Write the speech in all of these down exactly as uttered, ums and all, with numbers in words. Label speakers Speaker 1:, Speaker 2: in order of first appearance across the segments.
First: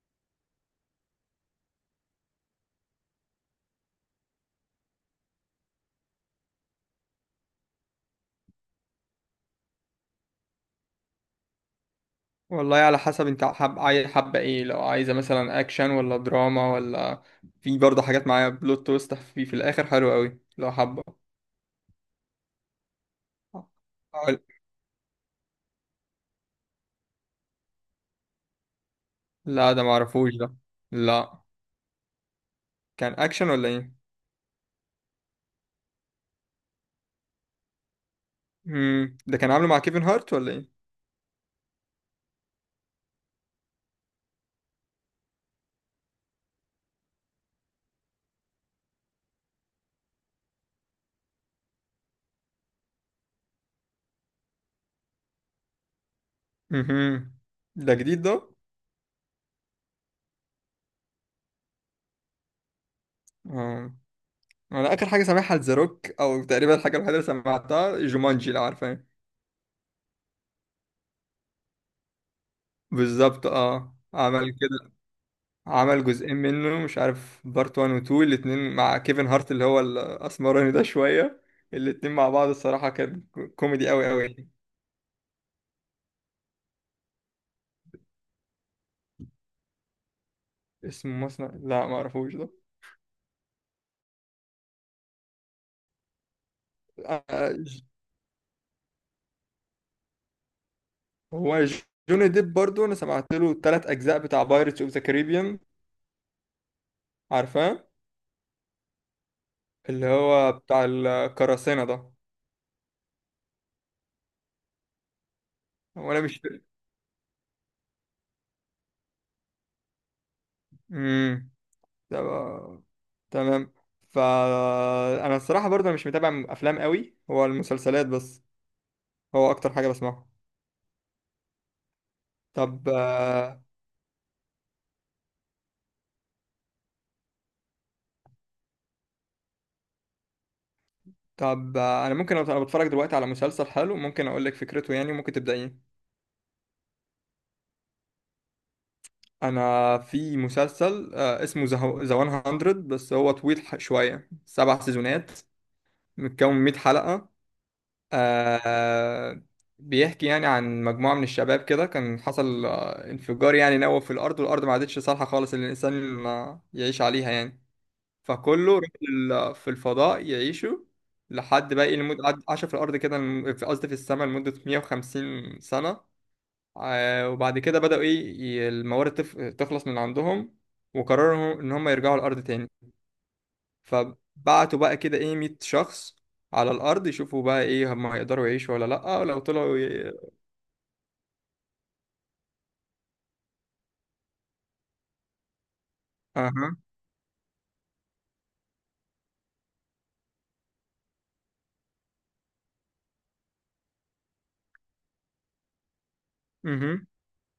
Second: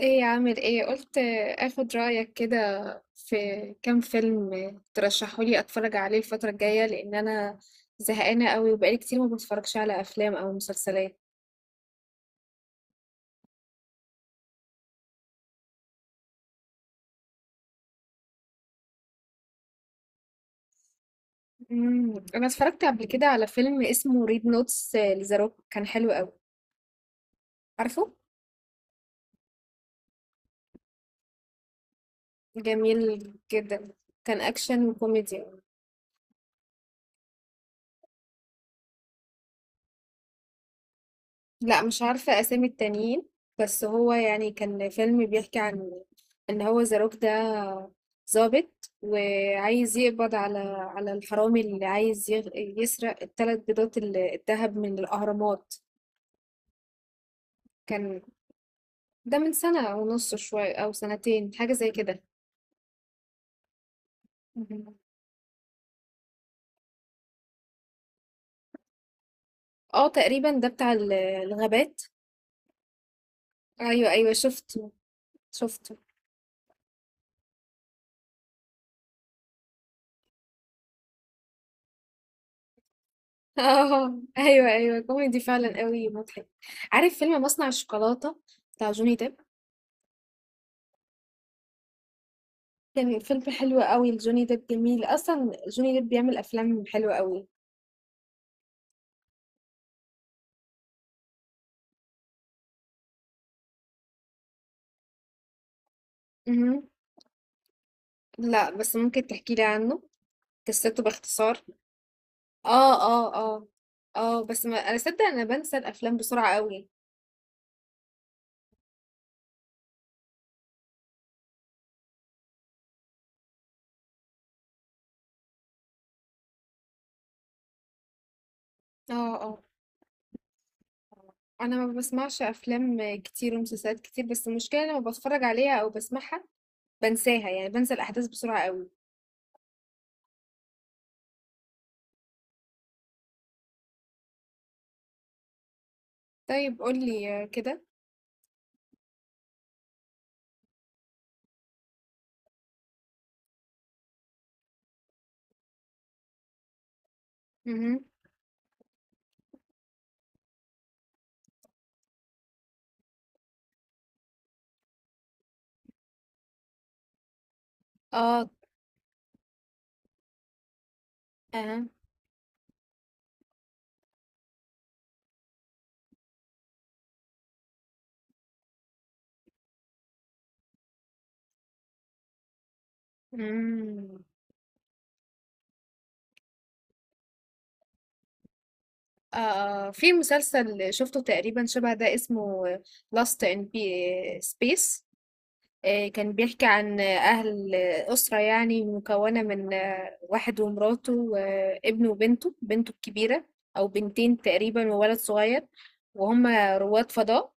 Speaker 1: ايه، عامل ايه؟ قلت اخد رأيك كده في كام فيلم ترشحولي اتفرج عليه الفترة الجاية، لان انا زهقانة قوي وبقالي كتير ما بتفرجش على افلام او مسلسلات.
Speaker 2: والله، على حسب انت، حب عايز حابة ايه؟ لو عايزة مثلا اكشن ولا دراما ولا. في برضه حاجات معايا بلوت تويست في في الاخر حلو قوي لو حابة.
Speaker 1: مم، انا اتفرجت قبل كده على فيلم اسمه
Speaker 2: أقول-
Speaker 1: ريد نوتس، لذا روك، كان حلو قوي. عارفه؟
Speaker 2: لا، ده معرفوش ده. لا. كان
Speaker 1: جميل
Speaker 2: اكشن ولا
Speaker 1: جدا.
Speaker 2: ايه؟
Speaker 1: كان اكشن وكوميدي.
Speaker 2: امم ده كان عامله مع كيفن هارت ولا ايه؟
Speaker 1: لا، مش عارفة أسامي التانيين، بس هو يعني كان فيلم بيحكي عن إن هو زاروك ده ظابط وعايز يقبض على على الحرامي اللي عايز يغ- يسرق الثلاث بيضات ال- الذهب من الأهرامات.
Speaker 2: امم ده
Speaker 1: كان
Speaker 2: جديد ده؟
Speaker 1: ده من سنة ونص شوية أو سنتين، حاجة زي كده.
Speaker 2: اه، انا
Speaker 1: مهم.
Speaker 2: اخر حاجة سامعها ذا روك، او تقريبا الحاجة الوحيدة اللي سمعتها جومانجي، لو عارفة.
Speaker 1: اه، تقريبا ده بتاع ال- الغابات.
Speaker 2: بالظبط، اه،
Speaker 1: أيوة، أيوة،
Speaker 2: عمل
Speaker 1: شفته،
Speaker 2: كده.
Speaker 1: شفته.
Speaker 2: عمل جزئين منه، مش عارف، بارت واحد و اتنين، الاتنين مع كيفن هارت اللي هو الاسمراني ده شوية. الاتنين مع بعض الصراحة كان كوميدي قوي
Speaker 1: اه،
Speaker 2: قوي يعني.
Speaker 1: أيوة، أيوة، كوميدي فعلا، قوي مضحك. عارف فيلم مصنع الشوكولاتة بتاع جوني ديب؟
Speaker 2: اسمه مصنع؟ لا، ما اعرفوش ده.
Speaker 1: كان فيلم حلو أوي لجوني ديب، جميل، أصلًا جوني ديب بيعمل أفلام حلوة أوي.
Speaker 2: آه، ج- هو جوني ديب برضو انا سمعت له التلات اجزاء بتاع بايرتس اوف ذا كاريبيان.
Speaker 1: اهم.
Speaker 2: عارفاه؟
Speaker 1: لأ، بس ممكن تحكي لي عنه؟
Speaker 2: اللي هو بتاع
Speaker 1: قصته باختصار؟
Speaker 2: القراصنة ده.
Speaker 1: آه، آه، آه، آه، بس ما أنا صدق، أنا بانسى
Speaker 2: هو
Speaker 1: الأفلام
Speaker 2: انا مش...
Speaker 1: بسرعة أوي.
Speaker 2: امم ده بقى- تمام. فانا الصراحة برضو أنا مش متابع افلام قوي، هو المسلسلات بس
Speaker 1: آه،
Speaker 2: هو
Speaker 1: آه،
Speaker 2: اكتر حاجة بسمعها.
Speaker 1: أنا ما باسمعش
Speaker 2: طب،
Speaker 1: أفلام كتير
Speaker 2: آه،
Speaker 1: ومسلسلات كتير، بس المشكلة لمّا باتفرج عليها أو باسمعها بانساها، يعني بانسى الأحداث بسرعة أوي.
Speaker 2: طب، آه، انا ممكن أبقى- أنا بتفرج دلوقتي على مسلسل حلو، ممكن اقول لك فكرته يعني ممكن تبدأيه.
Speaker 1: طيب قُل لي كده.
Speaker 2: انا في مسلسل، آه، اسمه ذا مية، بس هو طويل ح- شوية، سبع سيزونات، متكون من مية حلقة.
Speaker 1: اهم.
Speaker 2: آه، بيحكي يعني عن مجموعة من الشباب كده، كان حصل آه، انفجار يعني نووي في الارض، والارض ما عادتش صالحة خالص ان الانسان آه، يعيش عليها يعني.
Speaker 1: آه.
Speaker 2: فكله راح لل- في الفضاء يعيشوا. لحد
Speaker 1: أها.
Speaker 2: بقى، لمدة قعد- عاشوا في الأرض كده الم- في- قصدي في السماء لمدة ميه وخمسين سنة. آه، وبعد كده بدأوا إيه، ي- الموارد تف- تخلص من عندهم، وقرروا إن هم يرجعوا الأرض تاني.
Speaker 1: إمم.
Speaker 2: فبعتوا بقى كده إيه مية شخص على الأرض يشوفوا بقى إيه، هم هيقدروا يعيشوا ولا لأ،
Speaker 1: آه،
Speaker 2: ولو طلعوا
Speaker 1: آه، في
Speaker 2: ي...
Speaker 1: مسلسل شفته تقريبا شبه ده، اسمه Lost in P- Space. آه، كان بيحكي
Speaker 2: أها،
Speaker 1: عن أهل أسرة، يعني مكونة من آه، واحد ومراته وابنه وبنته، بنته الكبيرة أو بنتين تقريبا، وولد صغير، وهم
Speaker 2: أها،
Speaker 1: رواد فضاء،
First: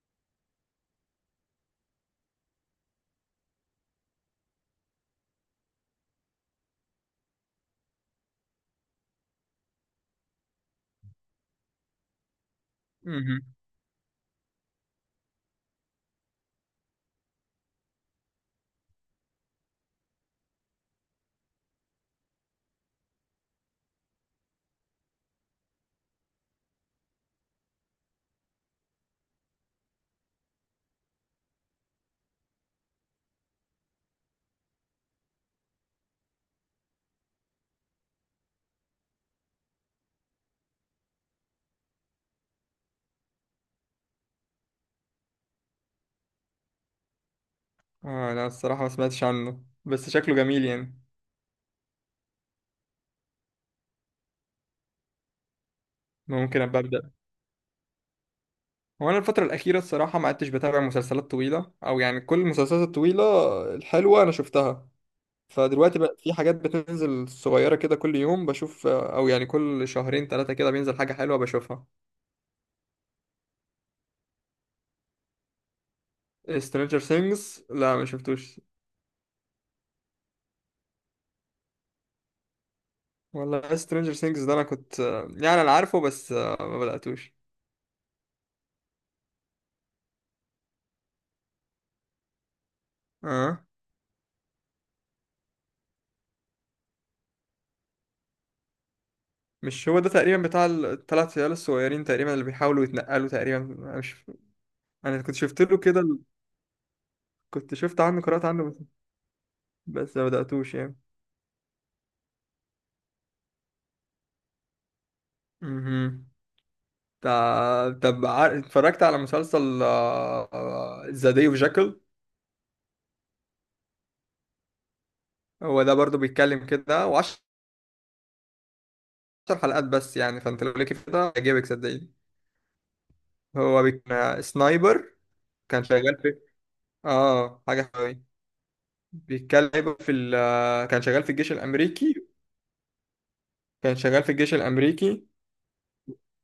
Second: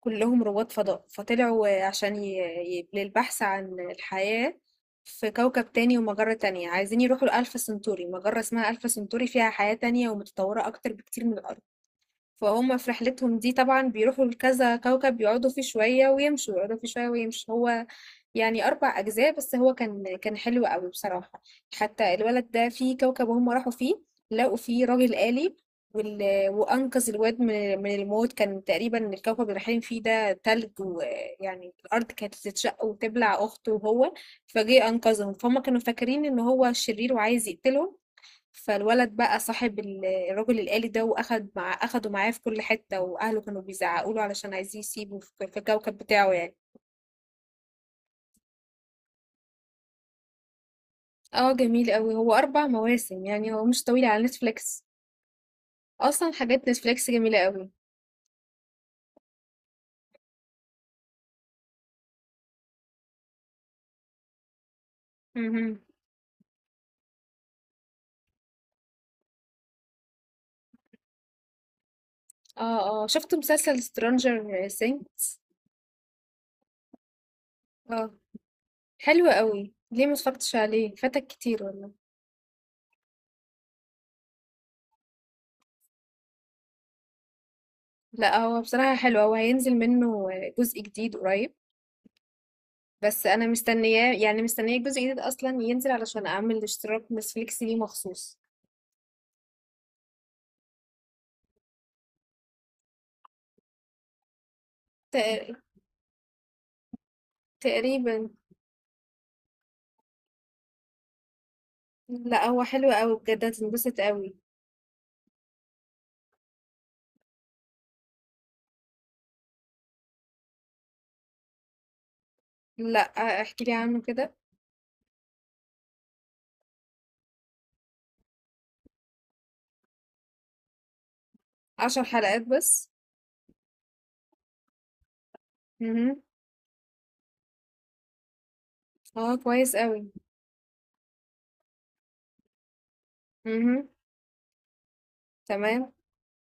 Speaker 1: كلهم رواد فضاء. فطلعوا آه، عشان ي- ي- للبحث عن الحياة في كوكب تاني ومجرة تانية. عايزين يروحوا لألفا سنتوري، مجرة اسمها ألفا سنتوري فيها حياة تانية ومتطورة أكتر بكتير من الأرض. فهم في رحلتهم
Speaker 2: أها.
Speaker 1: دي طبعا بيروحوا لكذا كوكب، يقعدوا فيه شوية ويمشوا، يقعدوا فيه شوية ويمشوا. هو يعني أربع أجزاء، بس هو كان كان حلو قوي بصراحة. حتى الولد ده في كوكب هم راحوا فيه لقوا فيه راجل آلي، وال... وأنقذ الواد من... من الموت. كان تقريبا الكوكب اللي رايحين فيه ده تلج، ويعني الأرض كانت تتشق وتبلع أخته، وهو فجه أنقذهم. فهم كانوا فاكرين إن هو شرير وعايز يقتلهم. فالولد بقى صاحب ال- الراجل الآلي ده، واخد مع اخده معاه في كل حتة، واهله كانوا بيزعقوا له علشان عايزين يسيبه في في الكوكب بتاعه يعني.
Speaker 2: آه، أنا الصراحة ما سمعتش عنه بس شكله جميل يعني.
Speaker 1: اه جميل قوي، هو اربع مواسم يعني، هو مش طويل على نتفليكس. اصلا
Speaker 2: ممكن
Speaker 1: حاجات
Speaker 2: أبقى
Speaker 1: نتفليكس
Speaker 2: أبدأ.
Speaker 1: جميلة قوي.
Speaker 2: هو انا الفترة الأخيرة الصراحة ما عدتش بتابع مسلسلات طويلة، أو يعني كل المسلسلات الطويلة الحلوة أنا شفتها.
Speaker 1: مهم.
Speaker 2: فدلوقتي بقى في حاجات بتنزل صغيرة كده كل يوم بشوف، أو يعني كل شهرين ثلاثة كده بينزل حاجة حلوة بشوفها.
Speaker 1: اه، اه، شفت مسلسل سترانجر سينكس؟
Speaker 2: Stranger Things لا، ما
Speaker 1: اه،
Speaker 2: شفتوش.
Speaker 1: حلو قوي، ليه ما اتفرجتش عليه؟ فاتك كتير والله.
Speaker 2: والله Stranger Things ده أنا كنت، يعني أنا عارفه بس ما بدأتوش.
Speaker 1: لا، هو بصراحة حلو. هو هينزل منه جزء جديد قريب، بس انا
Speaker 2: أه،
Speaker 1: مستنياه يعني، مستنيه الجزء الجديد اصلا ينزل علشان اعمل اشتراك نتفليكس ليه مخصوص.
Speaker 2: مش هو ده تقريبا بتاع الثلاث عيال الصغيرين تقريبا اللي بيحاولوا يتنقلوا تقريبا؟ أنا مش أنا كنت
Speaker 1: تق-
Speaker 2: شفت له كده، كنت شفت عنه،
Speaker 1: تقريبا.
Speaker 2: قرأت عنه بس، بس ما بدأتوش يعني.
Speaker 1: لا، هو حلو قوي بجد، هتنبسط قوي.
Speaker 2: مهم. تع- طب، عار- اتفرجت على مسلسل، آه، ذا داي اوف جاكل.
Speaker 1: لا، احكي لي عنه كده.
Speaker 2: هو ده برضو بيتكلم كده، وعشر حلقات بس يعني، فانت لو ليك كده هيعجبك
Speaker 1: عشر
Speaker 2: صدقني.
Speaker 1: حلقات بس؟
Speaker 2: هو بيك... آه، سنايبر، كان شغال
Speaker 1: امم.
Speaker 2: في... اه حاجة حلوة.
Speaker 1: اه، كويس
Speaker 2: بيتكلم
Speaker 1: قوي.
Speaker 2: في ال... آه، كان شغال في الجيش الأمريكي.
Speaker 1: امم،
Speaker 2: كان شغال في الجيش الأمريكي
Speaker 1: تمام،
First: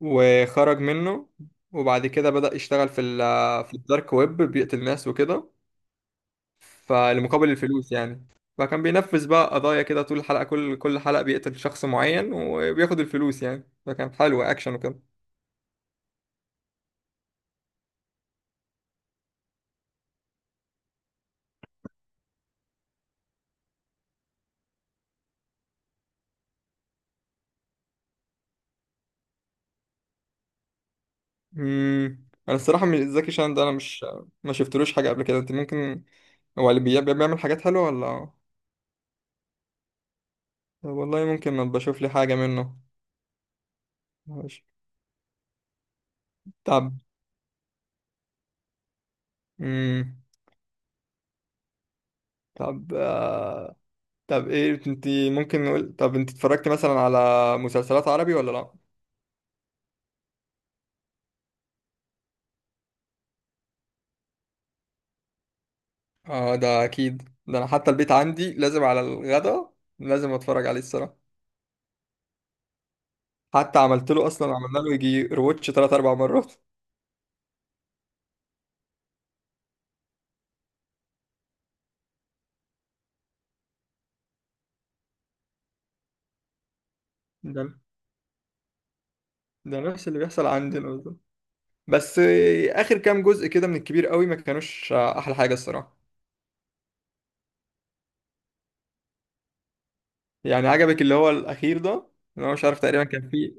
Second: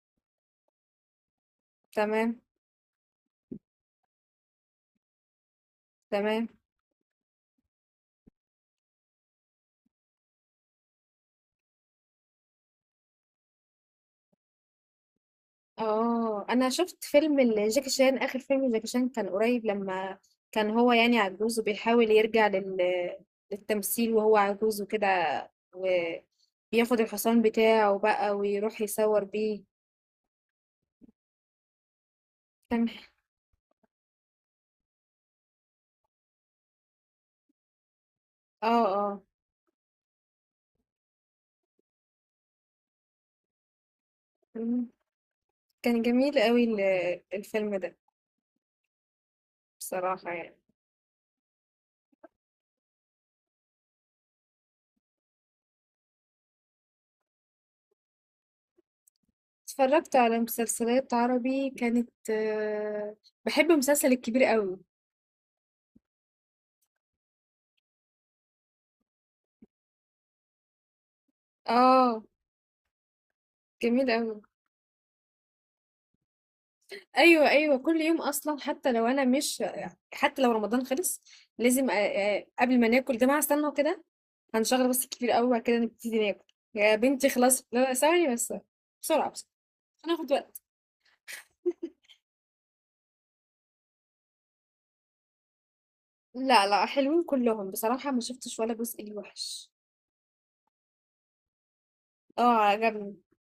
Speaker 2: وخرج منه، وبعد كده
Speaker 1: تمام،
Speaker 2: بدأ يشتغل في ال... آه، في الدارك ويب بيقتل ناس وكده.
Speaker 1: تمام.
Speaker 2: فالمقابل الفلوس يعني. فكان بينفذ بقى قضايا كده طول الحلقة، كل كل حلقة بيقتل شخص معين وبياخد الفلوس يعني، فكان حلو، أكشن وكده.
Speaker 1: آه، أنا شُفت فيلم لجاكي شان، آخر فيلم لجاكي شان كان قريب، لمّا كان هو يعني عجوز وبيحاول يرجع لل للتمثيل وهو عجوز وكده، وبياخد الحصان بتاعه بقى ويروح يصوّر بيه.
Speaker 2: امم أنا الصراحة
Speaker 1: كان ح
Speaker 2: من زكي شان ده أنا مش، ما شفتلوش حاجة قبل كده. أنت ممكن، هو اللي بي- بيعمل حاجات حلوة ولا؟
Speaker 1: آه، آه،
Speaker 2: والله ممكن ما بشوف لي حاجة منه. ماشي.
Speaker 1: إمم، كان جميل أوي ال
Speaker 2: طب،
Speaker 1: الفيلم ده
Speaker 2: امم
Speaker 1: بصراحة يعني.
Speaker 2: طب، آه... طب ايه انت، ممكن نقول، طب انت اتفرجت مثلا على مسلسلات عربي ولا لا؟
Speaker 1: اتفرّجت على مسلسلات عربي، كانت باحب مسلسل الكبير أوي.
Speaker 2: اه ده اكيد ده، انا حتى البيت عندي لازم على الغدا لازم اتفرج عليه الصراحه.
Speaker 1: آه،
Speaker 2: حتى
Speaker 1: جميل
Speaker 2: عملت له،
Speaker 1: أوي.
Speaker 2: اصلا عملنا له يجي روتش ثلاث اربع مرات.
Speaker 1: ايوه، ايوه، كل يوم اصلا، حتى لو انا مش، حتى لو رمضان خلص لازم أ- أ- قبل ما ناكل جماعه استنوا كده، هنشغل بس الكبير قوي وبعد كده نبتدي ناكل. يا بنتي
Speaker 2: ده
Speaker 1: خلاص، لا، لا، ثواني بس، بسرعه بس،
Speaker 2: ده نفس اللي
Speaker 1: هناخد
Speaker 2: بيحصل
Speaker 1: وقت.
Speaker 2: عندنا بالظبط. بس آه، اخر كام جزء كده من الكبير قوي ما كانوش آه، احلى حاجه الصراحه.
Speaker 1: لا، لا، حلوين كلهم بصراحه، ما شفتش ولا جزء ليه وحش.
Speaker 2: يعني عجبك اللي هو الاخير ده؟ اللي هو،
Speaker 1: اه،
Speaker 2: مش عارف، تقريبا
Speaker 1: عجبني.
Speaker 2: كان فيه.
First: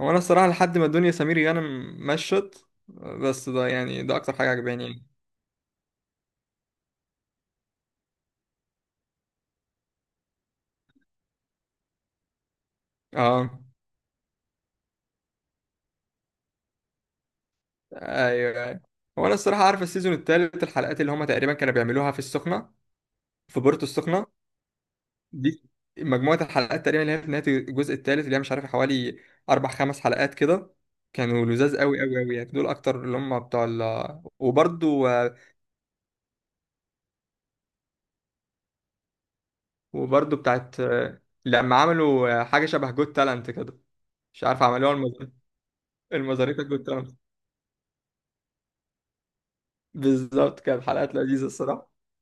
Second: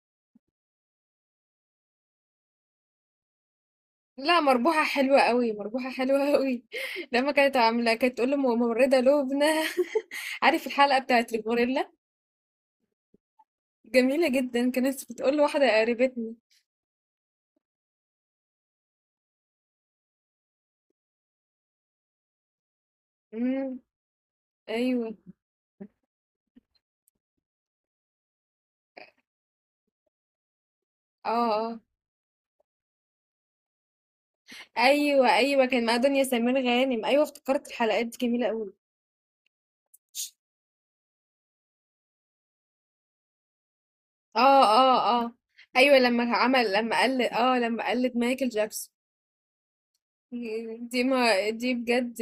Speaker 2: هو انا الصراحه لحد ما الدنيا سمير غانم مشت، بس ده يعني ده اكتر
Speaker 1: لا،
Speaker 2: حاجه
Speaker 1: مربوحه
Speaker 2: عجباني يعني.
Speaker 1: حلوه قوي، مربوحه حلوه قوي. لما كانت عامله، كانت تقول له ممرضه لبنى. عارف الحلقه بتاعت الغوريلا؟
Speaker 2: اه،
Speaker 1: جميله جدا، كانت بتقول لواحده قريبتنا.
Speaker 2: ايوه، ايوه. هو انا الصراحه عارف السيزون الثالث، الحلقات اللي هما تقريبا كانوا بيعملوها في السخنه، في
Speaker 1: امم.
Speaker 2: بورتو السخنة
Speaker 1: ايوه.
Speaker 2: دي، مجموعة الحلقات تقريبا اللي هي في نهاية الجزء الثالث اللي هي، مش عارف، حوالي أربع خمس حلقات كده،
Speaker 1: اه،
Speaker 2: كانوا لذاذ
Speaker 1: اه.
Speaker 2: قوي قوي قوي يعني. دول أكتر اللي هم بتوع ال... وبرضو.
Speaker 1: ايوه، ايوه، كان مع دنيا سمير غانم، ايوه افتكرت، الحلقات دي جميله قوي.
Speaker 2: وبرضو بتاعت لما عملوا حاجة شبه جود تالنت كده، مش
Speaker 1: اه،
Speaker 2: عارف عملوها،
Speaker 1: اه،
Speaker 2: المز-
Speaker 1: اه. ايوه، لما
Speaker 2: المزاريطة
Speaker 1: عمل
Speaker 2: جود
Speaker 1: لما
Speaker 2: تالنت.
Speaker 1: قلد اه لما قلد مايكل جاكسون.
Speaker 2: بالظبط، كانت
Speaker 1: دي
Speaker 2: حلقات لذيذة
Speaker 1: ما دي
Speaker 2: الصراحة.
Speaker 1: بجد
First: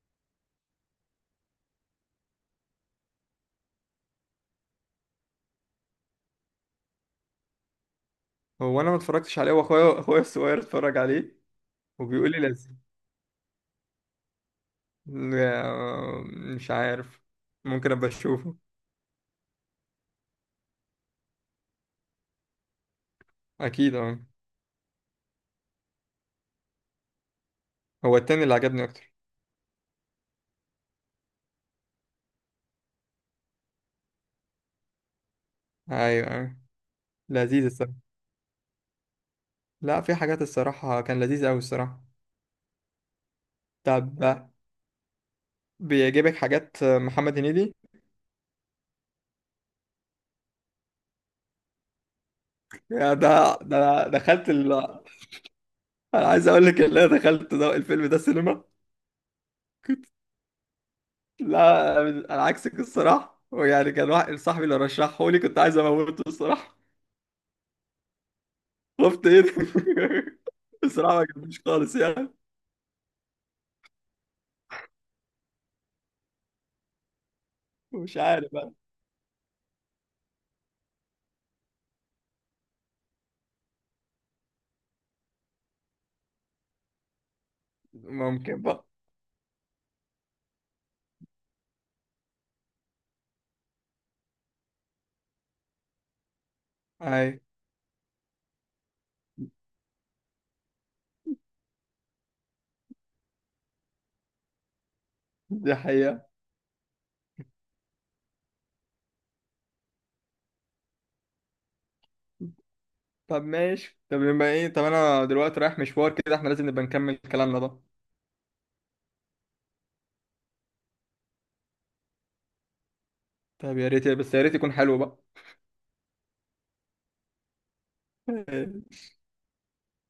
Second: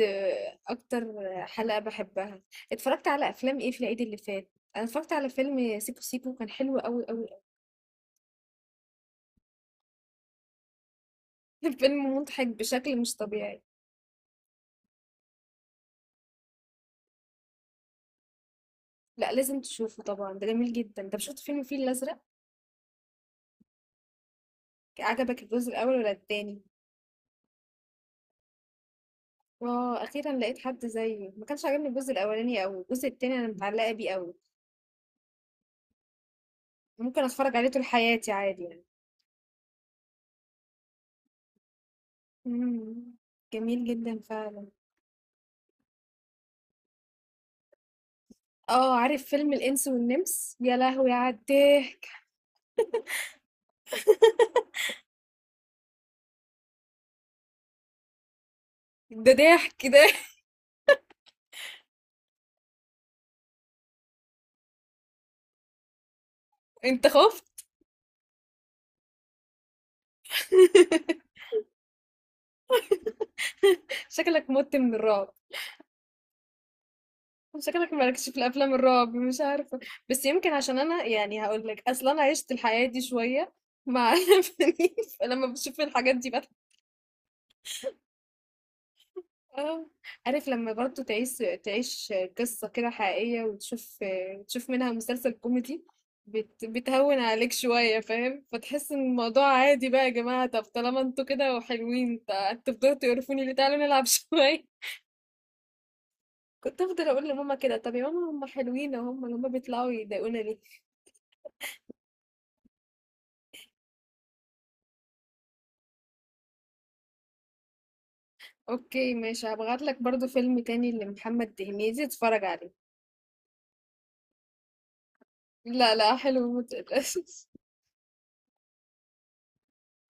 Speaker 1: اكتر حلقه بحبها. اتفرجت على افلام ايه في العيد اللي فات؟ انا اتفرجت على فيلم سيكو سيكو، كان حلو قوي قوي
Speaker 2: هو أنا ما اتفرجتش عليه، وأخويا أخويا الصغير اتفرج عليه،
Speaker 1: قوي. فيلم
Speaker 2: وبيقول لي
Speaker 1: مضحك
Speaker 2: لازم،
Speaker 1: بشكل مش طبيعي.
Speaker 2: آه، مش عارف، ممكن أبقى أشوفه.
Speaker 1: لا، لازم تشوفه طبعا، ده جميل جدا. انت شفت فيلم الفيل الازرق؟
Speaker 2: أكيد، أه.
Speaker 1: عجبك الجزء الاول ولا التاني؟
Speaker 2: هو التاني اللي عجبني أكتر.
Speaker 1: آه، أخيرا لقيت حد زيي، ما كانش عاجبني الجزء الأولاني أوي، الجزء التاني أنا متعلقة بيه أوي.
Speaker 2: ايوه، ايوه،
Speaker 1: ممكن أتفرج
Speaker 2: لذيذ
Speaker 1: عليه طول
Speaker 2: الصراحه.
Speaker 1: حياتي عادي يعني.
Speaker 2: لا، في حاجات الصراحه كان لذيذ قوي الصراحه.
Speaker 1: مم. جميل جدا
Speaker 2: طب،
Speaker 1: فعلا.
Speaker 2: بيعجبك حاجات محمد هنيدي؟
Speaker 1: اه، عارف فيلم الإنس والنمس؟ يا لهوي على الضحك.
Speaker 2: يا ده ده أنا دخلت ال... انا عايز اقول لك ان انا دخلت ده، الفيلم ده السينما.
Speaker 1: ده ضحك ده.
Speaker 2: كنت لا، انا عكسك الصراحه، ويعني كان واحد صاحبي اللي رشحه لي كنت عايز اموته الصراحه.
Speaker 1: انت خفت؟
Speaker 2: خفت ايه ده؟ الصراحه ما عجبنيش خالص يعني.
Speaker 1: شكلك مت من الرعب، شكلك
Speaker 2: مش
Speaker 1: مالكش في
Speaker 2: عارف بقى.
Speaker 1: الافلام الرعب، مش عارفه. بس يمكن عشان انا يعني هقول لك اصلا، انا عشت الحياه دي شويه مع فنيف، فلما بشوف الحاجات دي.
Speaker 2: ممكن بقى.
Speaker 1: اه، عارف لما برضو تعيش، تعيش قصة كده حقيقية، وتشوف، تشوف منها مسلسل كوميدي، بت... بتهون
Speaker 2: اي.
Speaker 1: عليك شوية، فاهم؟ فتحس ان الموضوع عادي بقى يا جماعة، طب طالما انتوا كده وحلوين تع- تفضلوا تقرفوني ليه؟ تعالوا نلعب شوية.
Speaker 2: دي حقيقه.
Speaker 1: كنت افضل اقول لماما كده، طب يا ماما هم حلوين اهو، هم هم بيطلعوا يضايقونا ليه؟
Speaker 2: طب ماشي، طب يبقى ايه، طب انا دلوقتي رايح مشوار كده، احنا لازم نبقى نكمل كلامنا ده.
Speaker 1: اوكي ماشي، هبعت لك برضو فيلم تاني لمحمد هنيدي، اتفرج عليه.
Speaker 2: طب يا ريت، بس يا ريت يكون حلو
Speaker 1: لا، لا، حلو متقلقش.
Speaker 2: بقى.